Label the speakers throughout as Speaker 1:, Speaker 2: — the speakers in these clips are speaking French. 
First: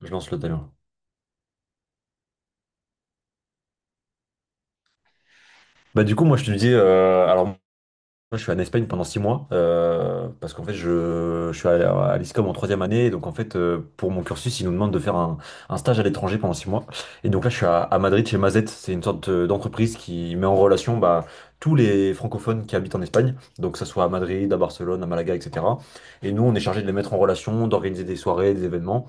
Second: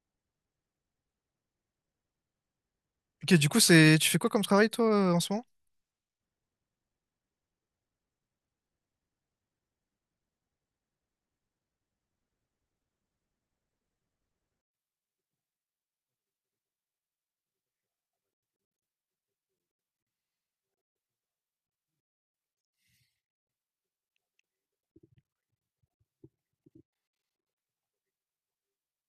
Speaker 1: Je lance le timer.
Speaker 2: Ok, du coup, c'est tu fais quoi comme travail toi en ce moment?
Speaker 1: Moi je te dis alors moi je suis en Espagne pendant 6 mois parce qu'en fait je suis à l'ISCOM en 3e année et donc en fait pour mon cursus ils nous demandent de faire un stage à l'étranger pendant 6 mois et donc là je suis à Madrid chez Mazet. C'est une sorte d'entreprise qui met en relation tous les francophones qui habitent en Espagne, donc que ça soit à Madrid, à Barcelone, à Malaga, etc. Et nous on est chargé de les mettre en relation, d'organiser des soirées, des événements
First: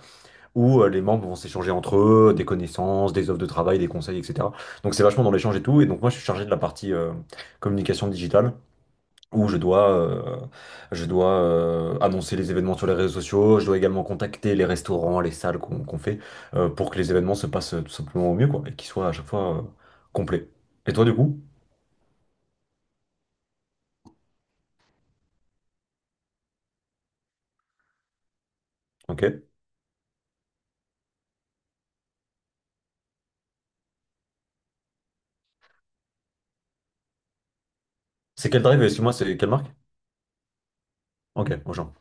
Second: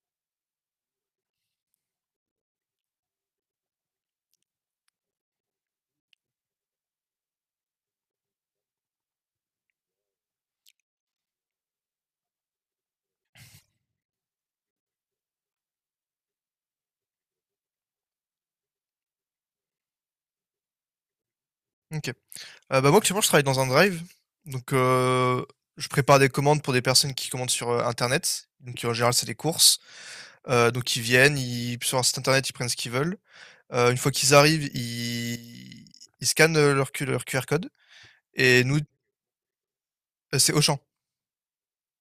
Speaker 1: où les membres vont s'échanger entre eux des connaissances, des offres de travail, des conseils, etc. Donc c'est vachement dans l'échange et tout. Et donc moi je suis chargé de la partie communication digitale où je dois annoncer les événements sur les réseaux sociaux. Je dois également contacter les restaurants, les salles qu'on fait pour que les événements se passent tout simplement au mieux quoi, et qu'ils soient à chaque fois complets. Et toi du coup?
Speaker 2: Ok. Bah moi actuellement je travaille dans un drive. Donc je prépare des commandes pour des personnes qui commandent sur internet. Donc en général c'est des
Speaker 1: Ok.
Speaker 2: courses. Donc ils viennent, ils sur un site internet ils prennent ce qu'ils veulent. Une fois qu'ils arrivent, ils scannent leur, leur QR code.
Speaker 1: C'est
Speaker 2: Et
Speaker 1: quel
Speaker 2: nous
Speaker 1: drive? Excuse-moi, c'est quelle marque?
Speaker 2: c'est Auchan.
Speaker 1: Ok, Auchan.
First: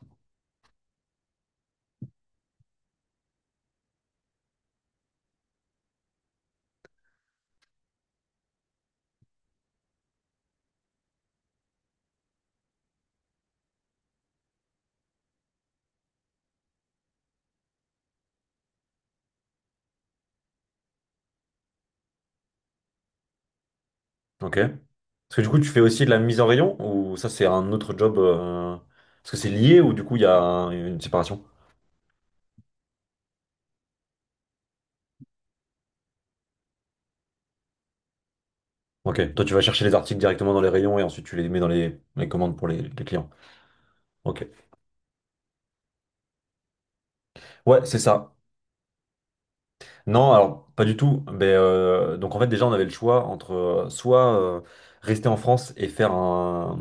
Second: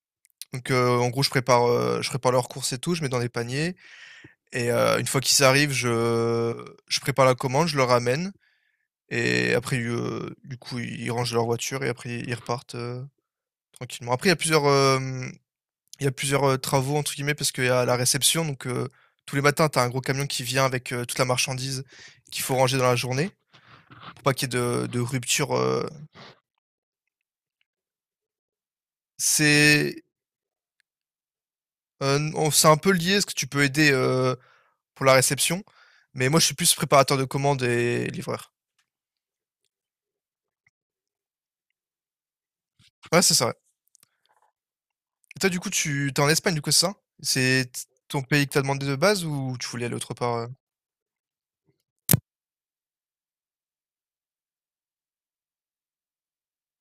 Speaker 2: Donc en gros je prépare leurs courses et tout, je mets dans des paniers. Et une fois qu'ils arrivent, je prépare la commande, je leur ramène. Et après, du coup, ils rangent leur voiture et après ils repartent, tranquillement. Après, il y a plusieurs, «travaux» entre guillemets parce qu'il y a la réception donc, tous les matins, tu as un gros camion qui vient avec, toute la marchandise qu'il faut ranger dans la journée pour pas qu'il
Speaker 1: Ok.
Speaker 2: y ait de
Speaker 1: Parce
Speaker 2: de
Speaker 1: que du
Speaker 2: rupture,
Speaker 1: coup, tu fais aussi de la mise en rayon ou ça, c'est un autre job parce que c'est lié ou du
Speaker 2: C'est,
Speaker 1: coup, il y a une séparation?
Speaker 2: non, c'est un peu lié parce que tu peux aider, pour la réception, mais moi, je suis plus préparateur de commandes et livreur.
Speaker 1: Ok. Toi, tu vas chercher les articles directement dans les rayons et ensuite tu les mets dans les commandes pour les
Speaker 2: Ouais,
Speaker 1: clients.
Speaker 2: c'est ça, ouais.
Speaker 1: Ok.
Speaker 2: Et toi, du coup, tu t'es en Espagne, du coup, c'est ça? C'est t
Speaker 1: Ouais, c'est
Speaker 2: ton
Speaker 1: ça.
Speaker 2: pays que t'as demandé de base ou tu voulais aller autre
Speaker 1: Non,
Speaker 2: part,
Speaker 1: alors pas du tout. Mais donc en fait déjà on avait le choix entre soit rester en France et faire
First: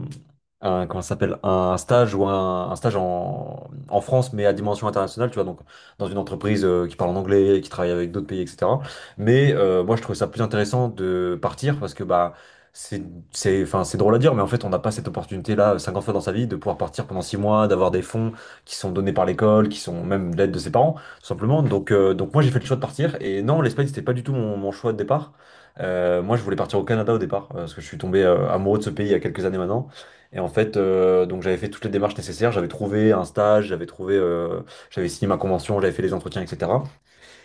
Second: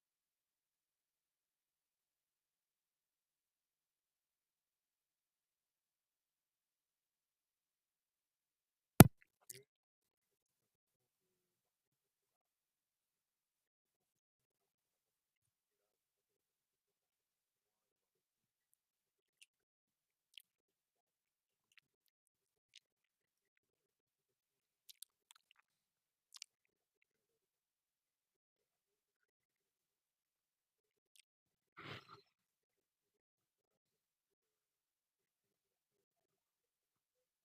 Speaker 1: un comment ça s'appelle, un stage ou un stage en France mais à dimension internationale, tu vois, donc dans une entreprise qui parle en anglais, qui travaille avec d'autres pays, etc. Mais moi je trouvais ça plus intéressant de partir, parce que bah c'est c'est enfin c'est drôle à dire, mais en fait on n'a pas cette opportunité là 50 fois dans sa vie, de pouvoir partir pendant 6 mois, d'avoir des fonds qui sont donnés par l'école, qui sont même de l'aide de ses parents. Tout simplement. Donc moi, j'ai fait le choix de partir. Et non, l'Espagne, c'était pas du tout mon choix de départ. Moi, je voulais partir au Canada au départ, parce que je suis tombé amoureux de ce pays il y a quelques années maintenant. Et en fait, donc j'avais fait toutes les démarches nécessaires. J'avais trouvé un stage, j'avais signé ma convention, j'avais fait les entretiens, etc.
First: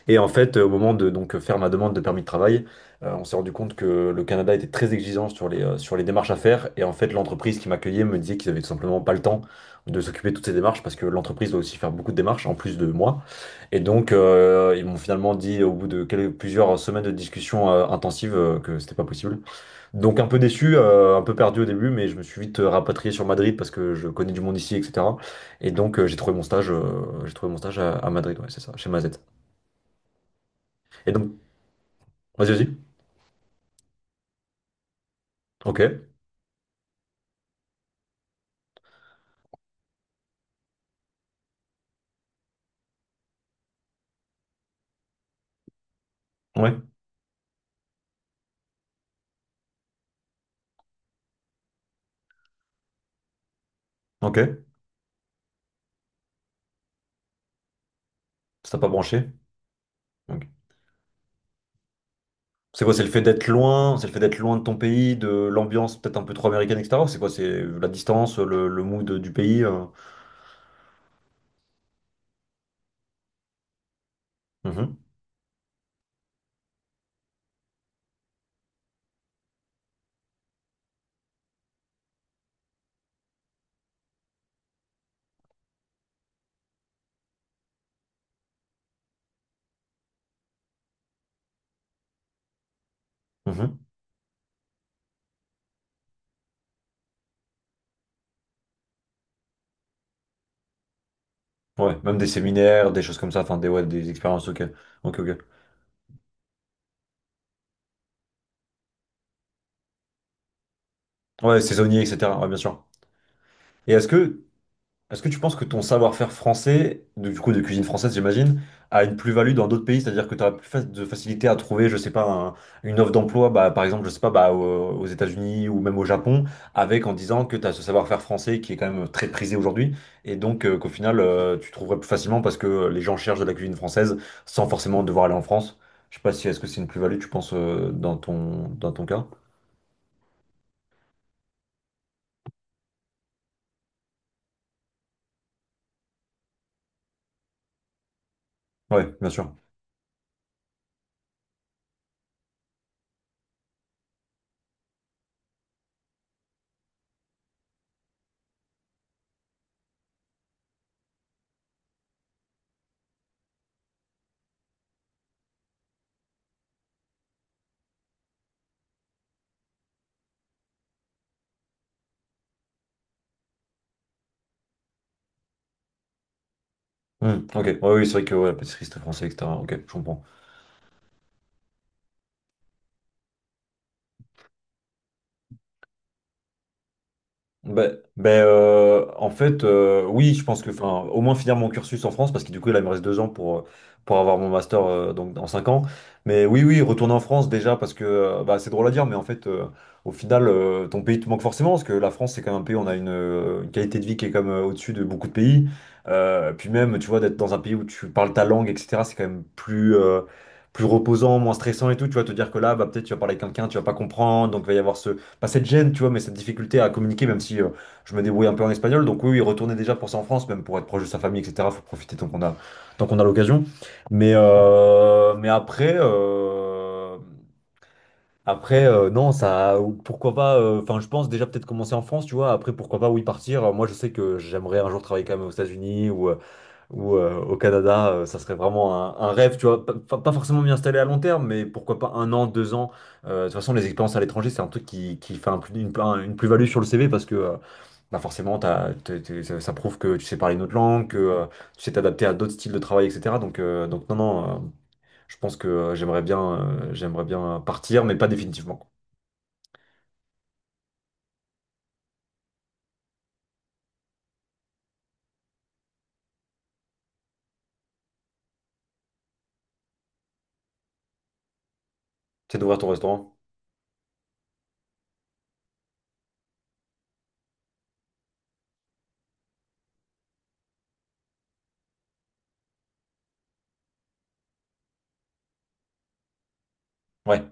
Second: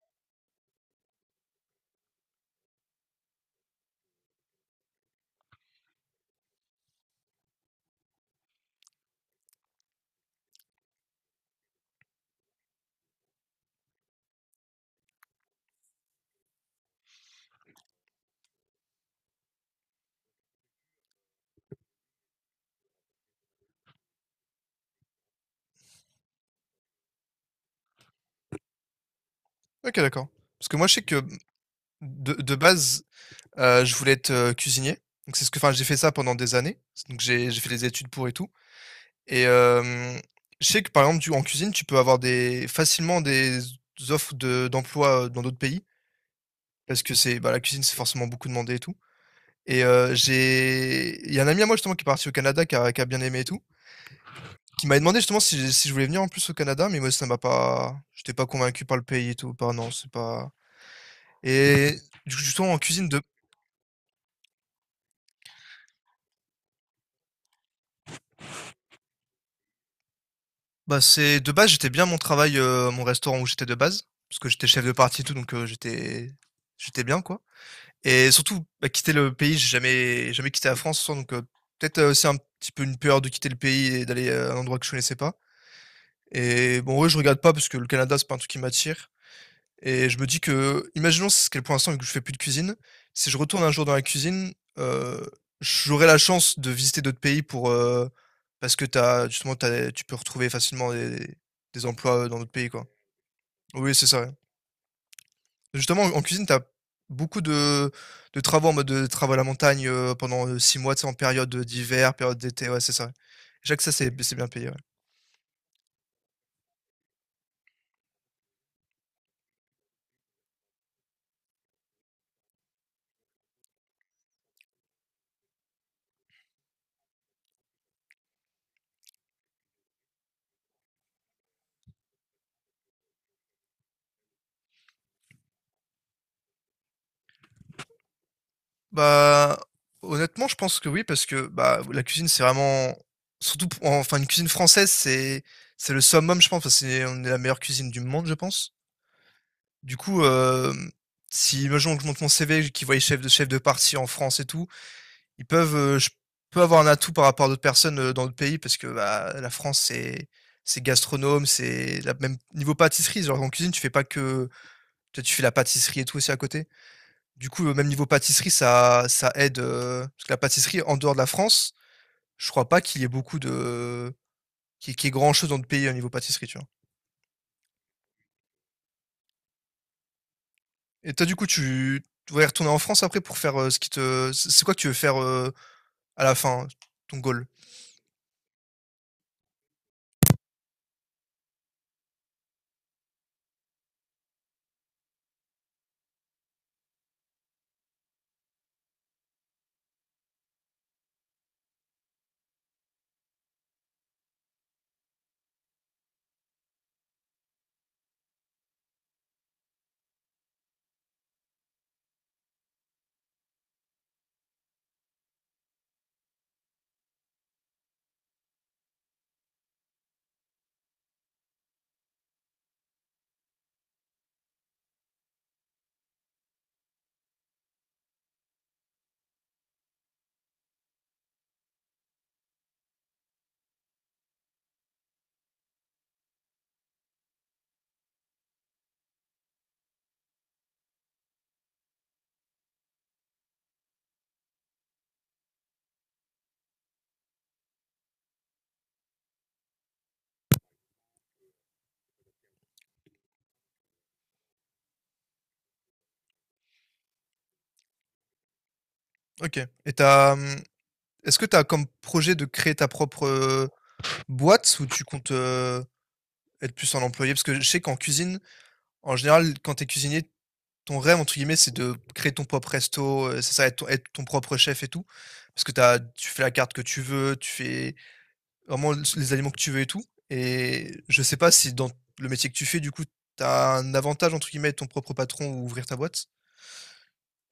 Speaker 1: Et en fait, au moment de donc faire ma demande de permis de travail, on s'est rendu compte que le Canada était très exigeant sur sur les démarches à faire. Et en fait, l'entreprise qui m'accueillait me disait qu'ils avaient tout simplement pas le temps de s'occuper de toutes ces démarches, parce que l'entreprise doit aussi faire beaucoup de démarches en plus de moi. Et donc, ils m'ont finalement dit au bout de plusieurs semaines de discussions intensives que c'était pas possible. Donc, un peu déçu, un peu perdu au début, mais je me suis vite rapatrié sur Madrid parce que je connais du monde ici, etc. Et donc, j'ai trouvé j'ai trouvé mon stage à Madrid, ouais, c'est ça, chez Mazet.
Speaker 2: OK, d'accord. Parce que moi, je sais
Speaker 1: Et
Speaker 2: que
Speaker 1: donc,
Speaker 2: de
Speaker 1: vas-y,
Speaker 2: de
Speaker 1: vas-y.
Speaker 2: base, je voulais être, cuisinier. Donc c'est ce que
Speaker 1: Ok,
Speaker 2: j'ai fait ça pendant des années. Donc j'ai fait des études pour et tout et je sais que par exemple, tu en cuisine, tu peux avoir des facilement des offres de d'emploi, dans d'autres pays
Speaker 1: ouais,
Speaker 2: parce que c'est bah, la cuisine, c'est forcément beaucoup demandé et tout et j'ai il y a un ami à moi justement qui est parti au Canada, qui a bien aimé et tout,
Speaker 1: ok.
Speaker 2: qui m'avait demandé justement si je voulais venir en plus au Canada, mais moi ça m'a pas j'étais pas
Speaker 1: Ça t'a
Speaker 2: convaincu
Speaker 1: pas
Speaker 2: par le
Speaker 1: branché.
Speaker 2: pays et tout, par non, c'est
Speaker 1: Ok.
Speaker 2: pas et du coup, justement en
Speaker 1: C'est quoi, c'est
Speaker 2: cuisine
Speaker 1: le fait
Speaker 2: de
Speaker 1: d'être loin, c'est le fait d'être loin de ton pays, de l'ambiance peut-être un peu trop américaine, etc.? Ou c'est quoi, c'est la distance, le mood du pays?
Speaker 2: Bah, c'est de base, j'étais bien mon travail, mon restaurant où j'étais de base, parce que j'étais chef de
Speaker 1: Mhm,
Speaker 2: partie et tout, donc j'étais bien, quoi et surtout, bah, quitter le pays, j'ai jamais quitté la France, donc peut-être, c'est un petit peu une peur de quitter le pays et d'aller, à un endroit que je connaissais pas et bon, ouais, je regarde pas parce que le Canada, c'est pas un truc qui m'attire et je me dis que, imaginons ce qu'est pour l'instant, vu que je fais plus de cuisine, si je retourne un
Speaker 1: mhm.
Speaker 2: jour dans la cuisine, euh, j'aurai la chance de visiter d'autres pays pour, parce que t'as, tu peux retrouver facilement des
Speaker 1: Ouais, même
Speaker 2: emplois
Speaker 1: des
Speaker 2: dans d'autres pays, quoi.
Speaker 1: séminaires, des choses comme ça, enfin des, ouais,
Speaker 2: Oui, c'est
Speaker 1: des
Speaker 2: ça, ouais.
Speaker 1: expériences, ok. Ok, ok.
Speaker 2: Justement, en cuisine, tu as beaucoup de travaux en mode de travaux à la montagne pendant six mois, tu sais, en période
Speaker 1: Ouais, saisonnier,
Speaker 2: d'hiver, période
Speaker 1: etc. Ouais, bien
Speaker 2: d'été, ouais,
Speaker 1: sûr.
Speaker 2: c'est ça. Je sais que ça,
Speaker 1: Et est-ce
Speaker 2: c'est
Speaker 1: que
Speaker 2: bien payé, ouais.
Speaker 1: Est-ce que tu penses que ton savoir-faire français, du coup de cuisine française, j'imagine, a une plus-value dans d'autres pays? C'est-à-dire que tu as plus de facilité à trouver, je sais pas, une offre d'emploi, bah, par exemple, je sais pas, bah, aux États-Unis ou même au Japon, avec en disant que tu as ce savoir-faire français qui est quand même très prisé aujourd'hui, et donc qu'au final, tu trouverais plus facilement parce que les gens cherchent de la cuisine française sans forcément devoir aller en France. Je sais pas si est-ce que c'est une plus-value, tu penses, dans ton cas?
Speaker 2: Bah, honnêtement, je pense que oui, parce que, bah, la cuisine, c'est vraiment surtout pou enfin, une cuisine française, c'est le summum, je pense, enfin, c'est on est la meilleure cuisine du monde, je pense.
Speaker 1: Ouais, bien sûr.
Speaker 2: Du coup, si imaginons que je monte mon CV, qu'ils voient les chefs de parti en France et tout, ils peuvent, je peux avoir un atout par rapport à d'autres personnes, dans d'autres pays parce que, bah, la France, c'est gastronome, c'est la même niveau pâtisserie, genre en cuisine, tu fais pas que tu sais, tu fais la pâtisserie et tout aussi à côté. Du coup, même niveau pâtisserie, ça aide. Parce que la pâtisserie, en dehors de la France, je crois pas qu'il y ait beaucoup de. Qu'il y, qu'il y ait grand chose dans le pays au niveau pâtisserie, tu vois.
Speaker 1: Hmm, ok, ouais, oui, c'est vrai que ouais, pâtisserie, c'était français, etc. Ok, je comprends.
Speaker 2: Et toi, du coup, tu voudrais retourner en France après pour faire ce qui te. C'est quoi que tu veux faire à la fin, ton goal?
Speaker 1: Oui, je pense que, enfin, au moins finir mon cursus en France, parce que du coup, là, il me reste 2 ans pour avoir mon master donc, dans 5 ans. Mais oui, oui, retourner en France déjà, parce que bah, c'est drôle à dire, mais en fait, au final, ton pays te manque forcément, parce que la France, c'est quand même un pays où on a une qualité de vie qui est comme au-dessus de beaucoup de pays. Puis même, tu vois, d'être dans un pays où tu parles ta langue, etc., c'est quand même plus plus reposant, moins stressant et tout. Tu vas te dire que là, bah, peut-être tu vas parler avec quelqu'un, tu vas pas comprendre, donc il va y avoir pas cette gêne, tu vois, mais cette difficulté à communiquer, même si je me débrouille un peu en espagnol. Donc oui, oui, retourner déjà pour ça en France, même pour être proche de sa famille, etc. Faut profiter tant qu'on a l'occasion. Mais après, après non, ça, pourquoi pas. Enfin, je pense déjà peut-être commencer en France, tu vois. Après, pourquoi pas, oui, partir. Moi, je sais que j'aimerais un jour travailler quand même aux États-Unis ou au Canada, ça serait vraiment un rêve, tu vois, pas forcément m'y installer à long terme, mais pourquoi pas 1 an, 2 ans. De toute façon, les expériences à l'étranger, c'est un truc qui fait un plus- une, un- une plus-value sur le CV parce que bah forcément, ça prouve que tu sais parler une autre langue, que tu sais t'adapter à d'autres styles de travail, etc. Donc non, je pense que j'aimerais bien partir, mais pas définitivement.
Speaker 2: Ok. Et t'as. Est-ce que tu as comme projet de créer ta propre boîte ou tu comptes être plus un employé? Parce que je sais qu'en cuisine, en général, quand tu es cuisinier, ton rêve, entre guillemets, c'est de créer ton
Speaker 1: C'est
Speaker 2: propre
Speaker 1: d'ouvrir ton
Speaker 2: resto,
Speaker 1: restaurant.
Speaker 2: c'est ça, être ton propre chef et tout? Parce que tu fais la carte que tu veux, tu fais vraiment l les aliments que tu veux et tout et je sais pas si dans le métier que tu fais, du coup, t'as un avantage, entre guillemets, être ton propre patron ou ouvrir ta boîte?
Speaker 1: Ouais.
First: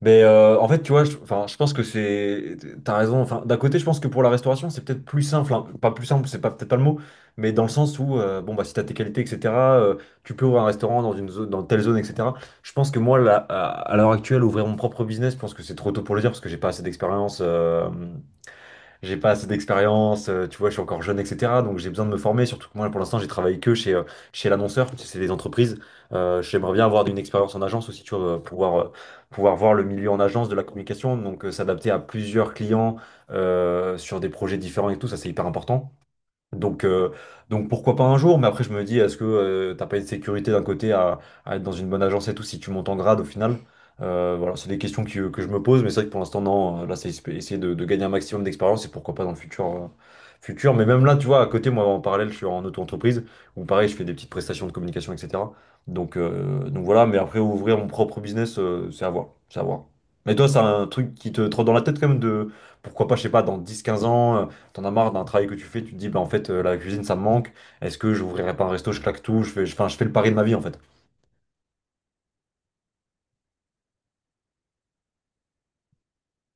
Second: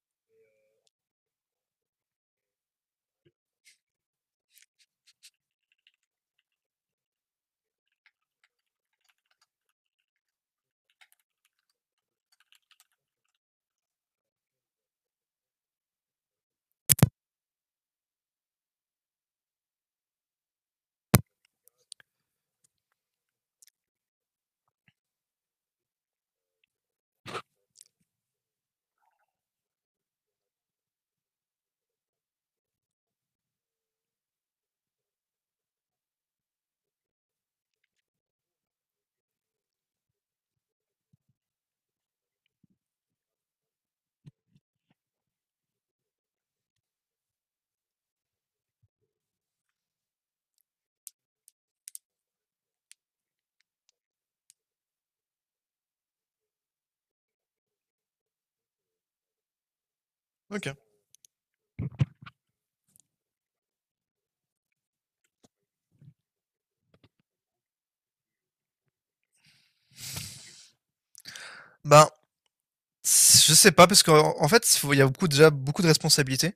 Speaker 1: Mais en fait, tu vois, enfin, je pense que c'est, t'as raison. Enfin, d'un côté, je pense que pour la restauration, c'est peut-être plus simple, hein. Pas plus simple, c'est pas peut-être pas le mot, mais dans le sens où, bon bah, si t'as tes qualités, etc., euh, tu peux ouvrir un restaurant dans une zone, dans telle zone, etc. Je pense que moi, là, à l'heure actuelle, ouvrir mon propre business, je pense que c'est trop tôt pour le dire parce que j'ai pas assez d'expérience. Tu vois, je suis encore jeune, etc. Donc j'ai besoin de me former, surtout que moi pour l'instant j'ai travaillé que chez l'annonceur, tu sais, c'est des entreprises. J'aimerais bien avoir une expérience en agence aussi, tu vois, pouvoir voir le milieu en agence de la communication, donc s'adapter à plusieurs clients sur des projets différents et tout, ça c'est hyper important. Donc, euh, donc pourquoi pas un jour, mais après je me dis, est-ce que t'as pas une sécurité d'un côté à être dans une bonne agence et tout si tu montes en grade au final? Voilà, c'est des questions que je me pose, mais c'est vrai que pour l'instant, non, là c'est essayer de gagner un maximum d'expérience et pourquoi pas dans le futur, futur. Mais même là, tu vois, à côté, moi en parallèle, je suis en auto-entreprise où pareil, je fais des petites prestations de communication, etc. Donc voilà, mais après ouvrir mon propre business, c'est à voir, c'est à voir. Mais toi, c'est
Speaker 2: OK.
Speaker 1: un truc qui te trotte dans la tête quand même de pourquoi pas, je sais pas, dans dix, quinze ans. T'en as marre d'un travail que tu fais, tu te dis, bah en fait, la cuisine, ça me manque. Est-ce que j'ouvrirai pas un resto, je claque tout, enfin, je fais le pari de ma vie, en fait.
Speaker 2: Ben, je sais pas parce qu'en en fait, faut il y a beaucoup déjà beaucoup de responsabilités.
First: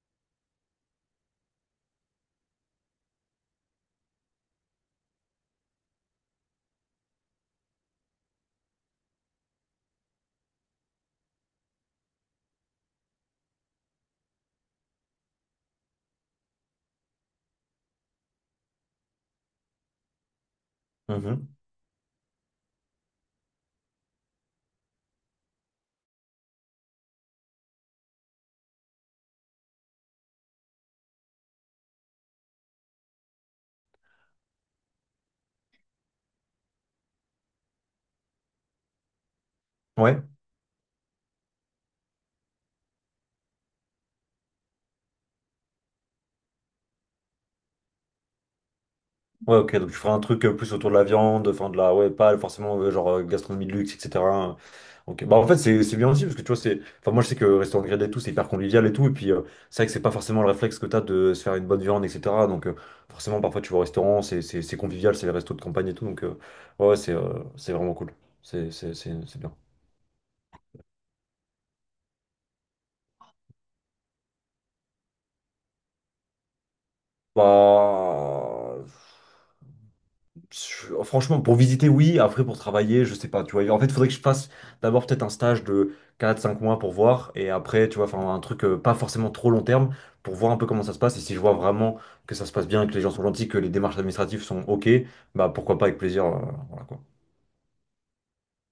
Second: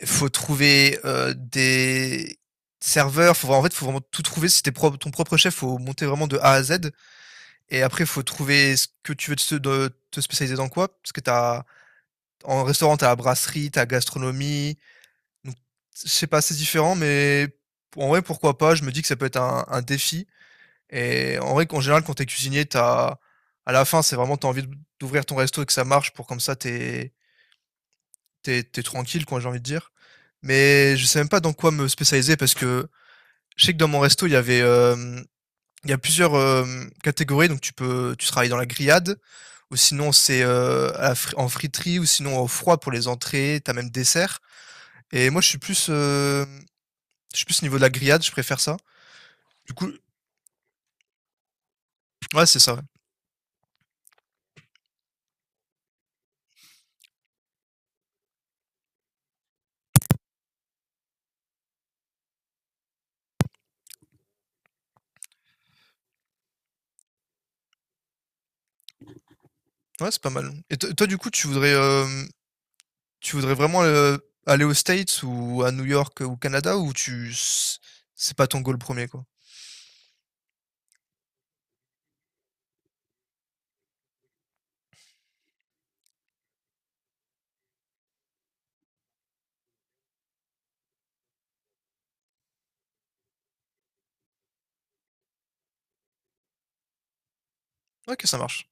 Speaker 2: Il faut trouver, des serveurs, en fait, faut vraiment tout trouver. Si tu es ton propre chef, faut monter vraiment de A à Z. Et après, il faut trouver ce que tu veux te spécialiser dans quoi. Parce que t'as, en restaurant, tu as la brasserie, tu as la gastronomie. Donc, je sais pas, c'est différent, mais en vrai, pourquoi pas? Je me dis que ça peut être un défi. Et
Speaker 1: Mhm.
Speaker 2: en vrai, qu'en général, quand tu es cuisinier, t'as, à la fin, c'est vraiment, tu as envie d'ouvrir ton resto et que ça marche pour comme ça, tu es, tranquille, quoi, j'ai envie de dire. Mais je sais même pas dans quoi me spécialiser parce que je sais que dans mon resto, il y a plusieurs catégories, donc tu travailles dans la grillade, ou sinon
Speaker 1: Ouais,
Speaker 2: c'est à la en friterie, ou sinon au froid pour les entrées, t'as même dessert. Et moi je suis plus au niveau de la grillade, je préfère ça.
Speaker 1: ouais,
Speaker 2: Du
Speaker 1: ok, donc
Speaker 2: coup,
Speaker 1: tu feras un truc plus autour de la viande, enfin, de la, ouais, pas
Speaker 2: ouais c'est ça.
Speaker 1: forcément,
Speaker 2: Ouais,
Speaker 1: gastronomie de luxe, etc. Ok, bah en fait, c'est bien aussi, parce que tu vois, c'est, enfin, moi, je sais que restaurant grillé et tout, c'est hyper convivial et tout, et puis, c'est vrai que c'est pas forcément le réflexe que t'as de se faire une bonne viande, etc. Donc, forcément, parfois, tu vas au restaurant, c'est convivial, c'est les restos de campagne et tout, donc, ouais, ouais, c'est vraiment cool. C'est bien.
Speaker 2: ouais, c'est pas mal. Et toi du coup tu voudrais tu voudrais vraiment, aller aux States ou à New York, ou au Canada ou tu c c'est pas ton goal
Speaker 1: Bah.
Speaker 2: premier quoi?
Speaker 1: Je- Franchement, pour visiter, oui. Après, pour travailler, je sais pas. Tu vois, en fait, il faudrait que je fasse d'abord peut-être un stage de 4, 5 mois pour voir. Et après, tu vois, enfin, un truc pas forcément trop long terme, pour voir un peu comment ça se passe. Et si je vois vraiment que ça se passe bien, que les gens sont gentils, que les démarches administratives sont OK, bah pourquoi pas avec plaisir. Voilà, quoi.
Speaker 2: OK, ça marche.